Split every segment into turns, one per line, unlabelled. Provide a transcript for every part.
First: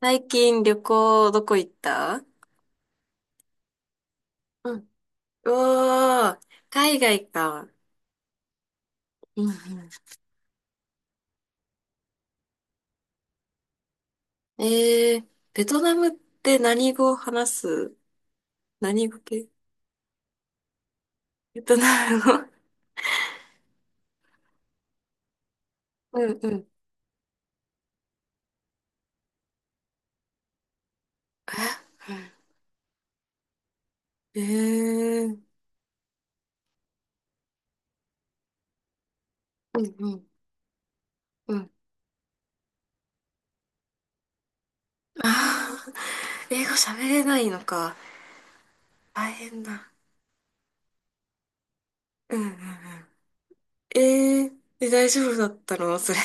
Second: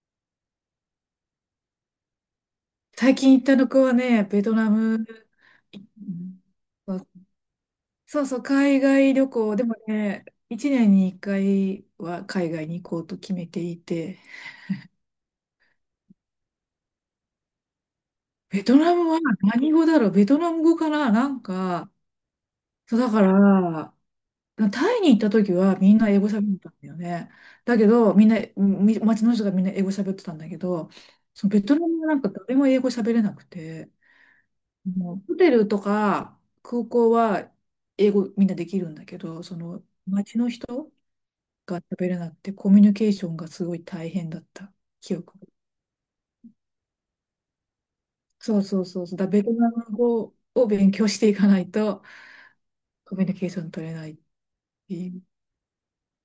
最近旅行どこ行った？
最近行った旅行はね、ベトナ
うん、
ム。
うおー、
う
海
ん、
外か。
そうそう、海外旅
うん、うん。
行、でもね、1年に1回は海外に行こうと決めていて、
えー、ベトナムって何語を話す？
ベトナ
何
ム
語
は
系？
何語だろう、ベトナム語かな。なん
ベト
か、
ナム語。
そうだから、タイに行った時はみんな英
う
語
ん、
喋
う
っ
ん、
てたんだよね。だけど、みんな、街の人がみんな英語喋ってたんだけど、そのベトナムはなん か誰も英語喋れなくて、
え
もう
え
ホ
ー、
テルとか空港は英語みんなできるんだけど、そ
う
の
ん、うん、
街の人
うん。
が喋れなくてコミュニケーションがすごい大変だった記憶。
あー、英語喋れないのか。
そうそうそうそう。だ
大
からベト
変
ナム
だ。
語を勉強していかないと
うんうんうん。
コミュニケーション取れないっ
え、
てい
大
う。
丈夫だったのそれ？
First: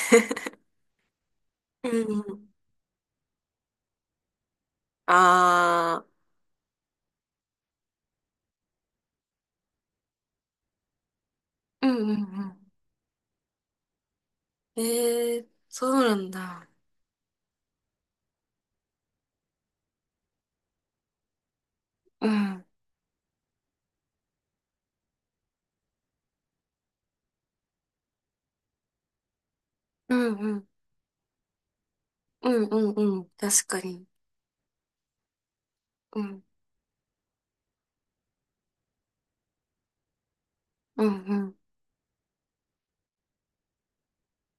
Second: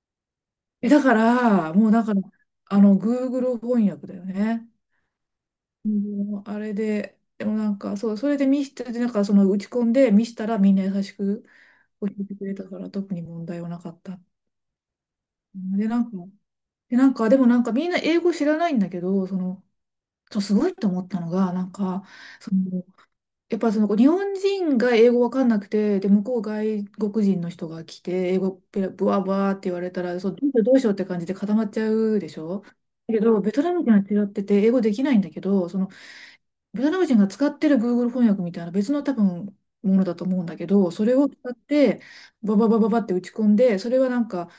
え、だから、
う
もうだか
ん、
ら、
うん、
あの、Google 翻訳だよね。
ああ
もうあれで、でもなんか、そう、それで見して、なんかその打ち込んで見したらみんな優しく
う
教
ん、う
えてくれた
ん、
から特に問題はなかった。
ええー、そ
で、な
う
ん
な
か、
んだ。
でもなんかみんな英語知らないんだけど、その、そう、すごいと思ったのが、なんか、
う
そ
ん。
の、やっぱその日本人が英語わかんなくて、で、向こう外国人の人が来て、英語ペラブワブワって言われた
う
ら、そう、
ん
どう
う
しよう
ん。
どうしようって感じで固まっちゃうでし
う
ょ。
んうん
だ
う
け
ん。
ど、ベト
確
ナ
か
ム人は
に。
違ってて、英語できないんだけど、その、
うん。
ベトナム人が使ってる Google 翻訳みたいな別の多分、ものだと思うんだけど、
う
そ
ん
れを
う
使っ
ん。
て、バババババって打ち込んで、それはなんか、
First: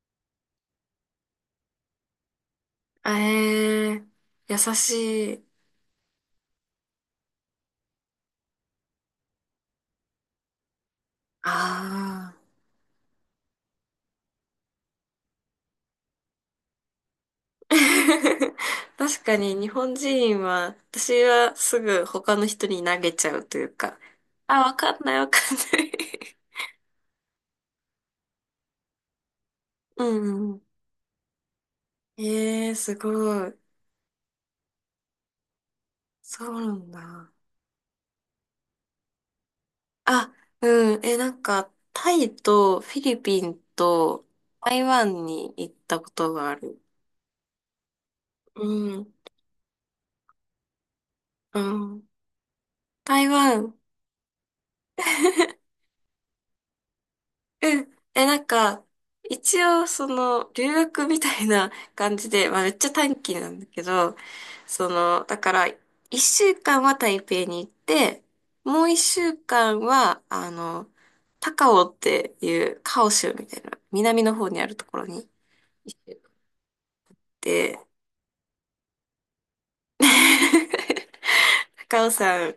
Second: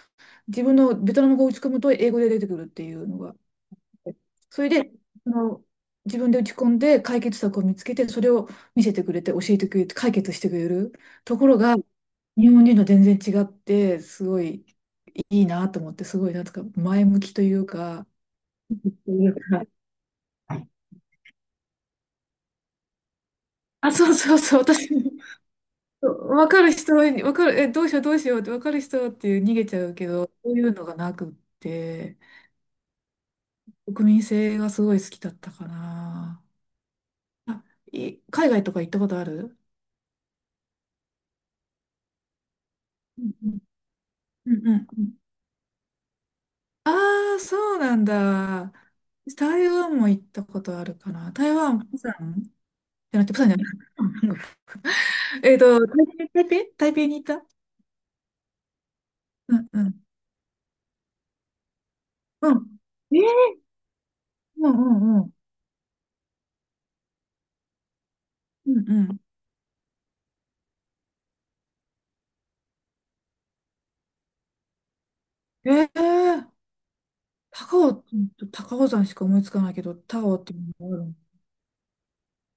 自分のベトナム語を打ち込むと英語で出てくるっていうの
あ
が。
えー、優
それで、そ
しい。
の、自分で打ち込んで解決策を見つけて、それを見せてくれて、教えてくれて、解決してくれるところが、
あ
日
あ。
本人と全然違って、すごいいいなと思って、すごいなんとか前向きというか、と
確
いう
かに
か
日本人は、私はすぐ他の人に投げちゃうという
あ、
か。
そうそうそう、
あ、わ
私
かん
も、
ないわかんない
分かる人は、分かる、え、どうしようどうしようって、分かる人っていう逃げちゃう
う
けど、そ
んう
うい
ん。
うのがなくって、
ええー、すごい。
国民性がすごい好きだったかな。
そうなんだ。
あ、海外とか行ったことある？
あ、うん。え、なんか、タイとフィリ
う
ピン
ん、
と
うん、う
台
ん、うん。
湾に行ったことがある。
ああ、そうなん
う
だ。
ん。
台湾も行ったことあるかな。台
う
湾、釜
ん。
山じゃな
台
くて、釜山じ
湾
ゃない。えっ と、台北、台台北に行った。
うん。え、なんか、
う
一
ん、う
応、
ん。
留学みたいな感じで、
う
まあ、
ん。
めっちゃ短
え
期な
ー。
んだけど、
うんうんうん。
だから、一週間は台北に行って、
う
も
ん
う一
う
週間は、高雄っていうカオ州みたいな、南の方にあるところに
ん。え
行っ
ー。
て、
高尾、高尾山しか思いつかないけど、高尾っていうのがあるの
高尾山、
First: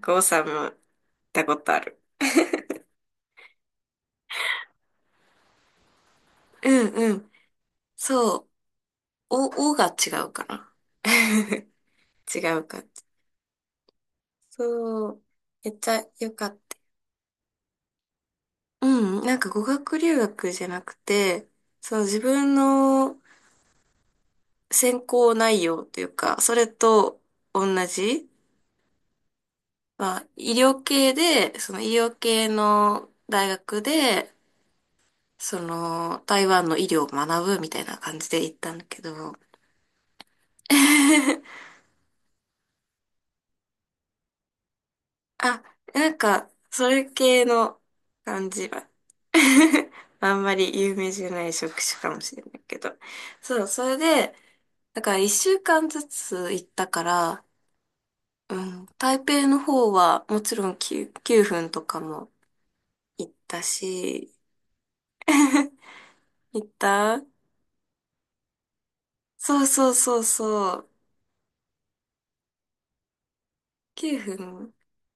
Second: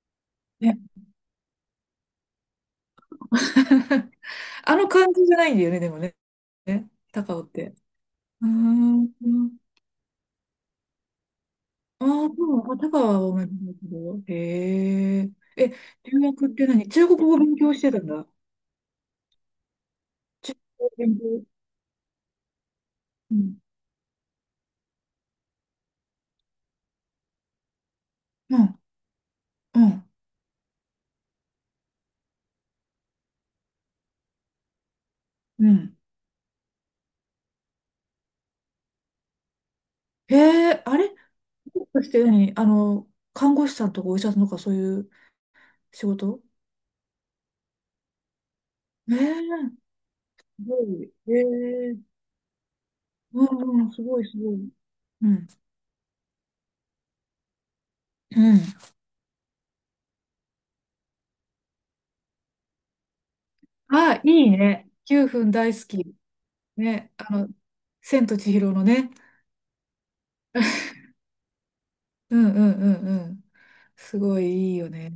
高尾山も行っ
ね。
たことある。
あの感じじゃないんだよね、でもね。
うん
ね
うん。
高尾って。
そ
うー
う。
ん。
お、おが違うかな。
ああ、
違
そ
う
う、あ
か。
高尾は思い出すけど。
そ
へ
う、
え。え、
めっちゃ
留
良か
学っ
っ
て
た。
何、中国語勉強してたんだ。
うん、なんか語学留学
中
じゃなく
古で、
て、そう、自分の
うん、
専攻内容というか、それと同じ、
うん、うん。
まあ、医療系で、その医療系の大学で、
うん。
台湾の医療を学ぶみたいな感じで行ったんだけど、
へえ、あれ、 もしかして何あの、看護師さんとかお医者さんとかそういう
あ、
仕
なん
事？
か、それ系の感じは、
ええ、
あん
す
まり
ご
有名
い。
じゃ
え
ない職
え、
種かもしれないけど、
う
そう、
んう
そ
ん、
れ
すごい、
で、
すごい。
だから
う
一
ん。
週間ずつ行ったから、
う
う
ん。
ん、台北の方はもちろん9、9分とかも行った
あ、
し、
いいね。9分大 好き。
行っ
ね、
た
あの、千と千尋のね。
そうそうそうそう。
うんうんうんうん。
9
すごい
分
いいよね。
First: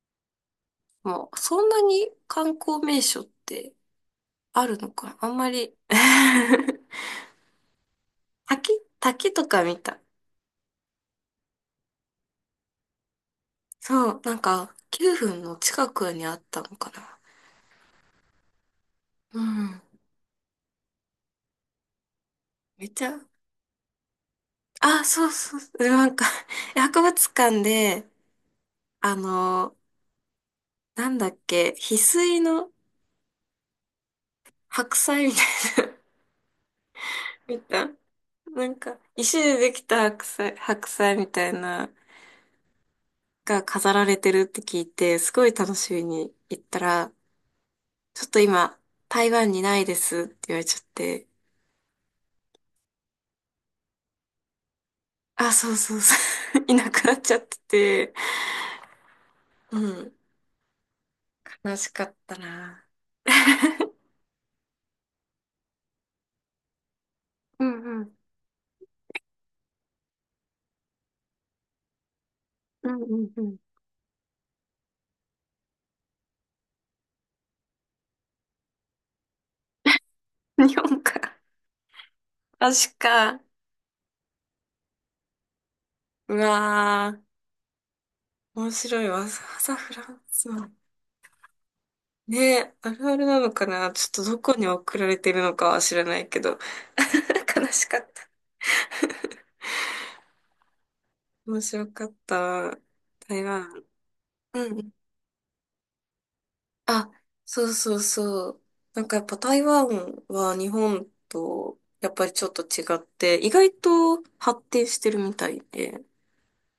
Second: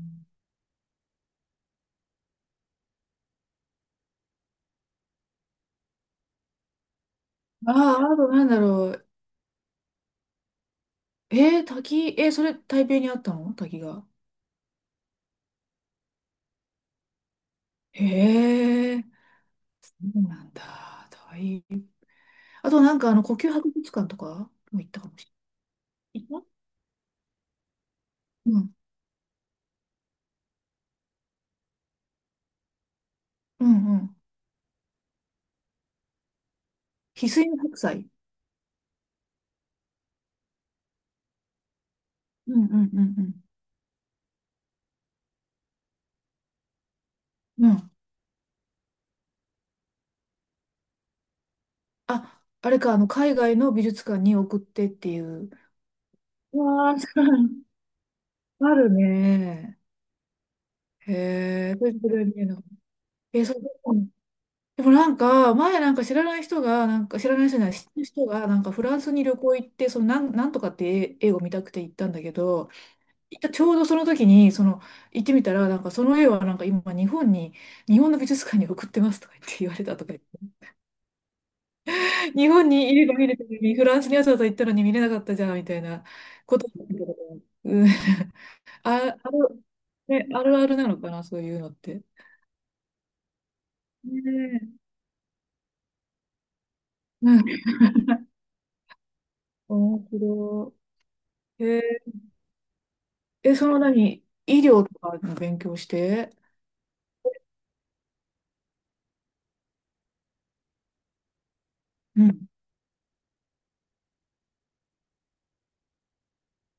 もうそんなに観光名所ってあるのかなあんまり
ああ、あとなんだ
滝
ろう。
滝とか見た。
えー、滝、えーそれ台北にあったの、滝が。
そう、なんか9分の近くにあったのかな。
へえ。
うん。
そうなんだ。大変。あと
めっ
なん
ち
かあ
ゃ、
の呼吸博物館とかも行った
あ、
かも
そ
し
う
れ
そう、なんか
ない。行った？
博物館で、
うん。
あの、なんだっけ、翡翠の
うんうん。
白菜みたいな
翡 翠の
見
白
た
菜。
なんか、石でできた白菜、白菜みたいな、
うんうんうん
が飾られてるって聞いて、すごい楽しみに行ったら、
うん。うん。
ちょっと今、台湾にないですって言われちゃって、
あ、あれか、あの海外の美術館に送ってっていう。
あ、そうそうそ
う
う いな
わあ、
くなっちゃって て、
ある
う
ね。
ん、
へえ、
悲
そ
し
れ
か
ぐ
っ
らい見
た
えない。
な。
え、そう、う ん、でもなんか、前なんか知らない人が、なんか知らない人じ
う
ゃない、知って
んう
る
ん。
人が、なんかフランスに旅行行って、そのなんとかって絵を見たくて行ったんだけど、
うん
行
う
っ
ん
た
う
ちょうどその時に、その、行ってみたら、なんかその絵はなんか今日本に、日本の美術館に送ってますとか言って言われたとか言っ
ん。
て、
日本か。
日本に
確
いれば見れ
か。
たのに、フランスにわざわざ行ったのに見れなかったじゃんみたいな
う
ことだけ
わ
ど、
ー。
うん、
面 白い
あ、
わ。わざわざフラン
ね、あ
ス
るあ
ま
るなのかな、そういうのって。
ね、あるあるなのかなちょっ
ね
とどこに
え、
送られてるのかは知らないけど。
うん、
悲しかった。
面白
面
い。へえ。
白かった。台
え、その
湾。
何、
う
医
んう
療
ん。
とかの勉強して、
あ、そうそうそう。なんかやっぱ台湾は日本とやっ
う
ぱりち
ん。
ょっと違って、意外と発展してるみたいで。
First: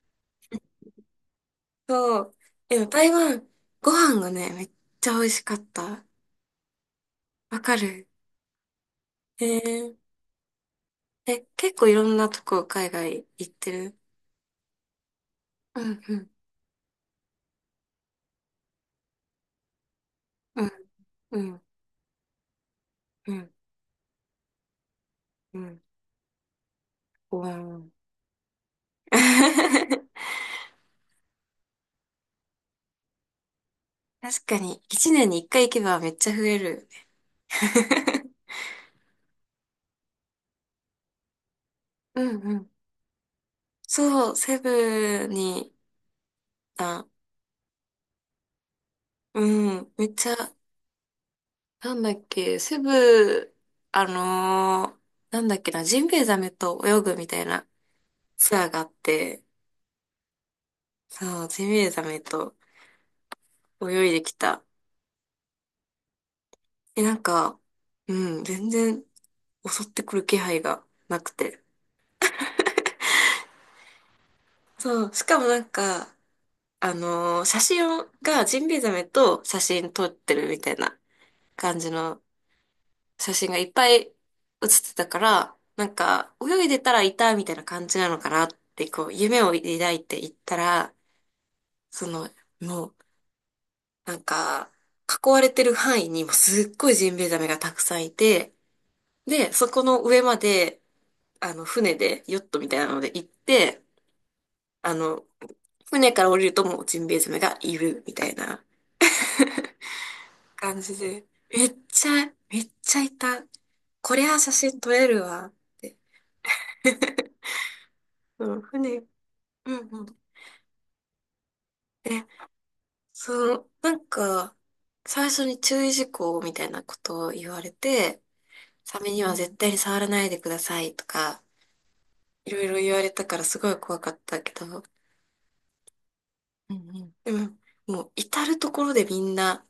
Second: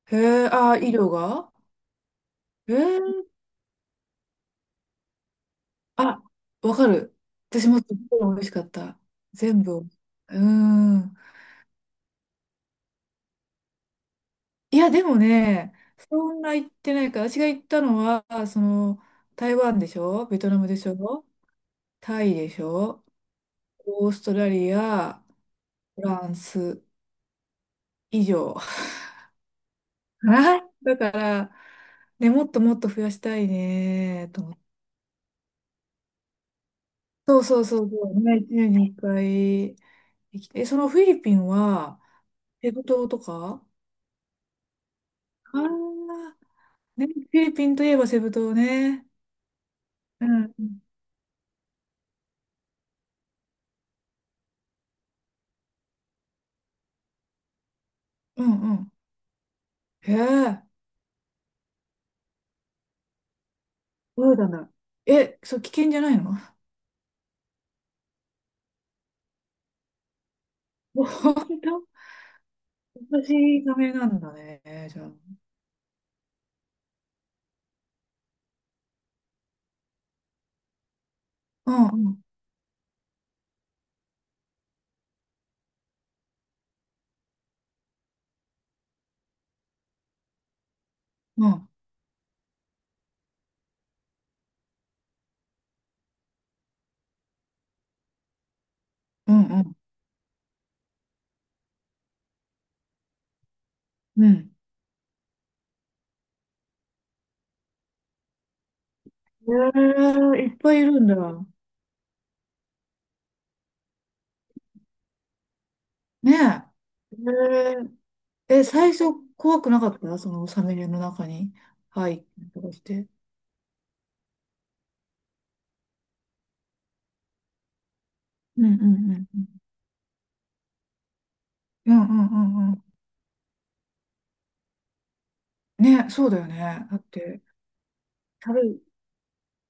へえ、あ、医療が。
そう。
へ
でも台
え。
湾、ご飯がね、めっちゃ美味しかった。
あ、わかる。
わ
私
か
もすっ
る
ごい美味しかった。
え
全部。う
ー、
ーん。
え、結構いろんなとこ海外行ってる？
いや、でもね、
うんうん。
そんな行ってないから、私が行ったのは、その、台湾でしょ、ベトナ
う
ム
ん、
でしょ、
うん、
タイでしょ、
うん。
オーストラリア、
うん。
フランス
うん。
以上。はい。だから、ね、もっともっと増やしたいね、と
確
思っ
か
て。
に、一年に一回行けばめっちゃ増えるよね。
そうそうそうそう、ね、年に1回え、そのフィリピンは、
うんうん。
ペグ島とか。
そう、セブ
ああ
に、
ー、
あ、
ね、フィリピンといえばセブ島ね。
うん、めっ
う
ちゃ、
ん。うん
なんだっけ、セブ、あのーなんだっけな、ジンベエザメと泳ぐみたいな
う
ツア
ん
ー
う
があ
ん。
って、
へえ。
そう、ジンベエザメと泳いでき
そうだ
た。
な。え、そう、危険じゃないの？
え、なんか、うん、全然襲ってくる気配がなく
本
て。
当？私、ダメなんだね、じゃ
そ
あ。
う、しかもなんか、写真をがジンベエザメと写真撮ってるみたいな
う
感
ん
じ
うん。
の写真がいっぱい写ってたから、なんか泳いでたらいたみたいな感じなのかなってこう夢を抱いていったら、
うん
そのもうなんか囲われてる範囲にもすっごいジンベエザメがたくさんいて、
うん
で、
う
そ
ん
この上まで船でヨットみたいなので行って、
うん。
あの船から降りるともうジンベエザメがいるみたいな。
ええ、いっぱい
感
い
じ
るんだ。
で、めっちゃ、めっちゃいた。こりゃ写真撮れるわって。
ねえ。え
う
え。
ん、
え、最
船、う
初
ん
怖くなかっ
う
た、
ん。
そのサメの中に入っ
で、
たりとかして。
なんか、最初に注意事項みたいなことを言われて、
うんうんう
サメに
ん
は
う
絶
ん。
対に触らないでくださいとか、
うんうん
い
う
ろい
んう
ろ
ん。
言われたからすごい怖かったけど、
ね、そうだよ
うん
ね。だ
う
っ
ん。で
て。
も、もう至る
軽
と
い。
ころでみんな、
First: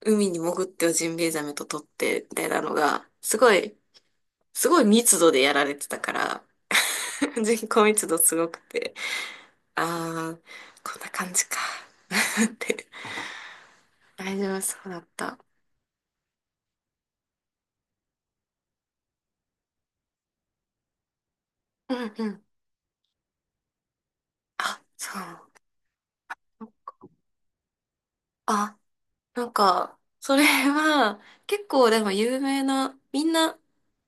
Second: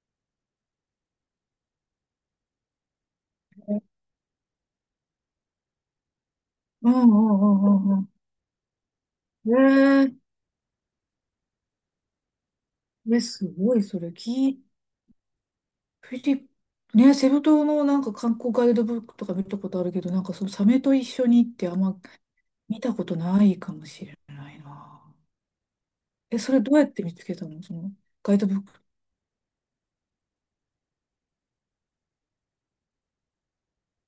海に潜ってはジンベエザメと撮って、みたいなのが、すごい、すごい密度でやられてたから、
うんう
人口
んうんう
密
ん
度すごくて、
うん。へえ。
ああ、こんな感じか。って。
え、すごい、それ、
大丈夫
き、
そうだった。
フィリ、ね、セブ島のなんか観光ガイドブックとか見たことあるけど、なんかそのサメと一緒にってあん
う
ま
んうん。
見たことないかもしれない
あ、
な。
そう。
え、それどうやって見つけたの、そのガイドブッ
あ、
ク。
なんか、それは、結構でも有名な、みんな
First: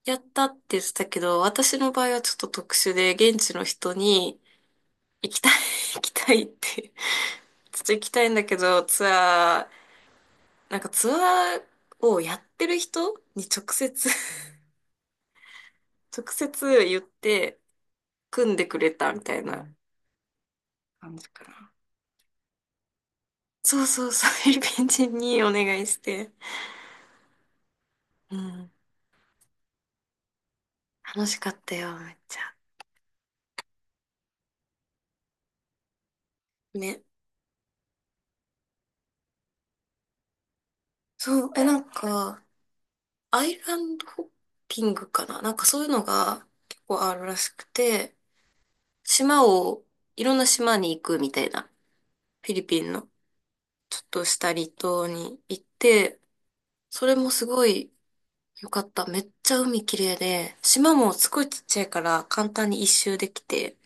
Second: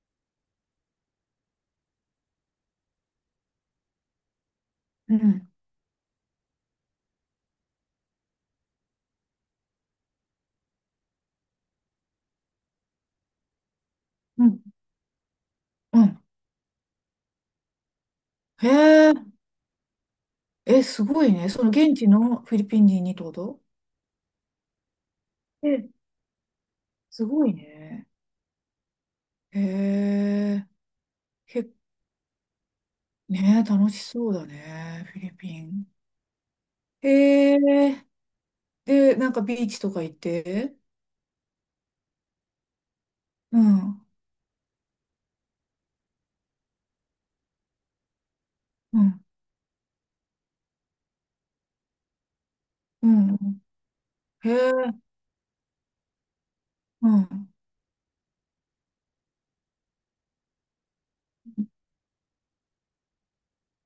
やったって言ってたけど、私の場合はちょっと特殊で、現地の人に、
う
行きた
ん。
い、行きたいって、ちょっと行きたいんだけど、ツアー、なんかツアーをやってる人に直接
うん。うん。
直接言って、組んで
へ
くれたみた
え、
いな
え、す
感
ご
じ
い
か
ね。そ
な。
の現地のフィリピン人にってこと？
そうそうそう、フィリピン人にお願い
え、
して。
すごいね。
うん。
へえ、
楽しかっ
け、
たよ、めっちゃ。
ね、楽しそうだね、フィリピン。
ね。
へえ、で、なんかビーチとか行って、
そう、え、なんか、ア
う
イラン
ん。
ドホッピングかななんかそういうのが結構あるらしくて、
うん、
島を、いろんな島に行くみたいな。フィリピンの、
うん、うん。
ちょっとした
へ
離
え、
島に行って、そ
うん、
れ
う
もす
ん、
ごい良かった。めっちゃ海綺麗で、島もすごいちっちゃいから簡単に一周できて、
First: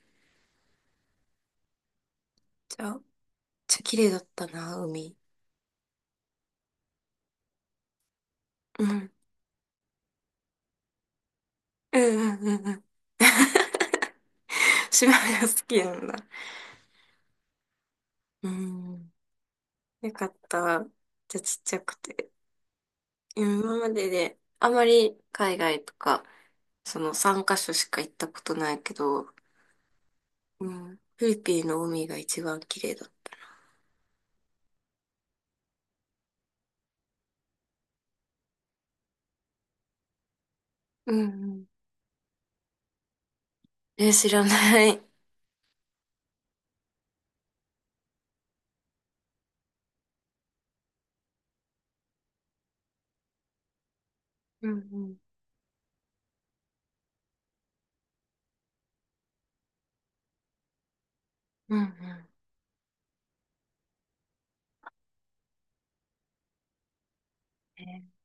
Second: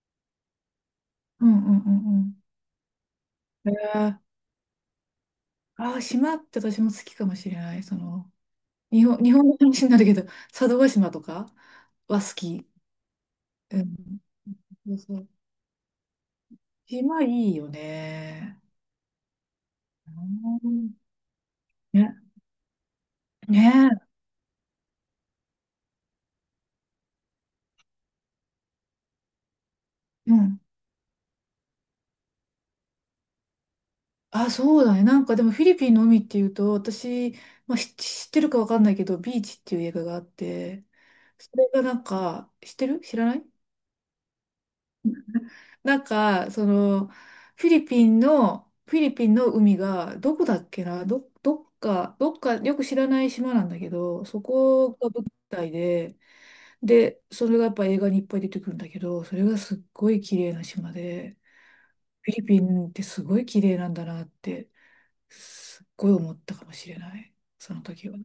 うん、うん、
じゃあ
うん。へ
ちゃ綺麗だ
え、
ったな、海。
ああ、島って私も好きかもしれない。その、
う
日
ん。
本、日本の話になるけど、佐渡島とか
う
は
ん
好
うんうん
き。
うん。
うん、そう
島
そう。
が好きなんだ。
島いいよ
う
ね。
ん。よかっ
う
た。
ん。
じゃあちっちゃく
ね、
て。今まで
ね
で、あまり海外とか、その3カ所しか行ったことないけど、
え、うん。
うん。フィリピンの海が一番綺麗だった。
あ、そうだね。なんかでもフィリピンの海っていうと、私、まあ、知ってるかわかんないけど、ビーチっていう映画があって、
うんう
そ
ん。
れがなんか、知ってる？知らない？
え、知らない。
なんか、その、フィリピンの、海が、どこだっけな、どっか、よく知らない島なんだけど、そ
うん
こ
う
が
ん。
舞台で、で、それがやっぱ映画にいっぱい出てくるんだけど、それがすっごい綺麗な島で、
うんうん。
フィリピンってすごい綺麗なんだなって、すっごい思ったかもしれない、その
えー
時は。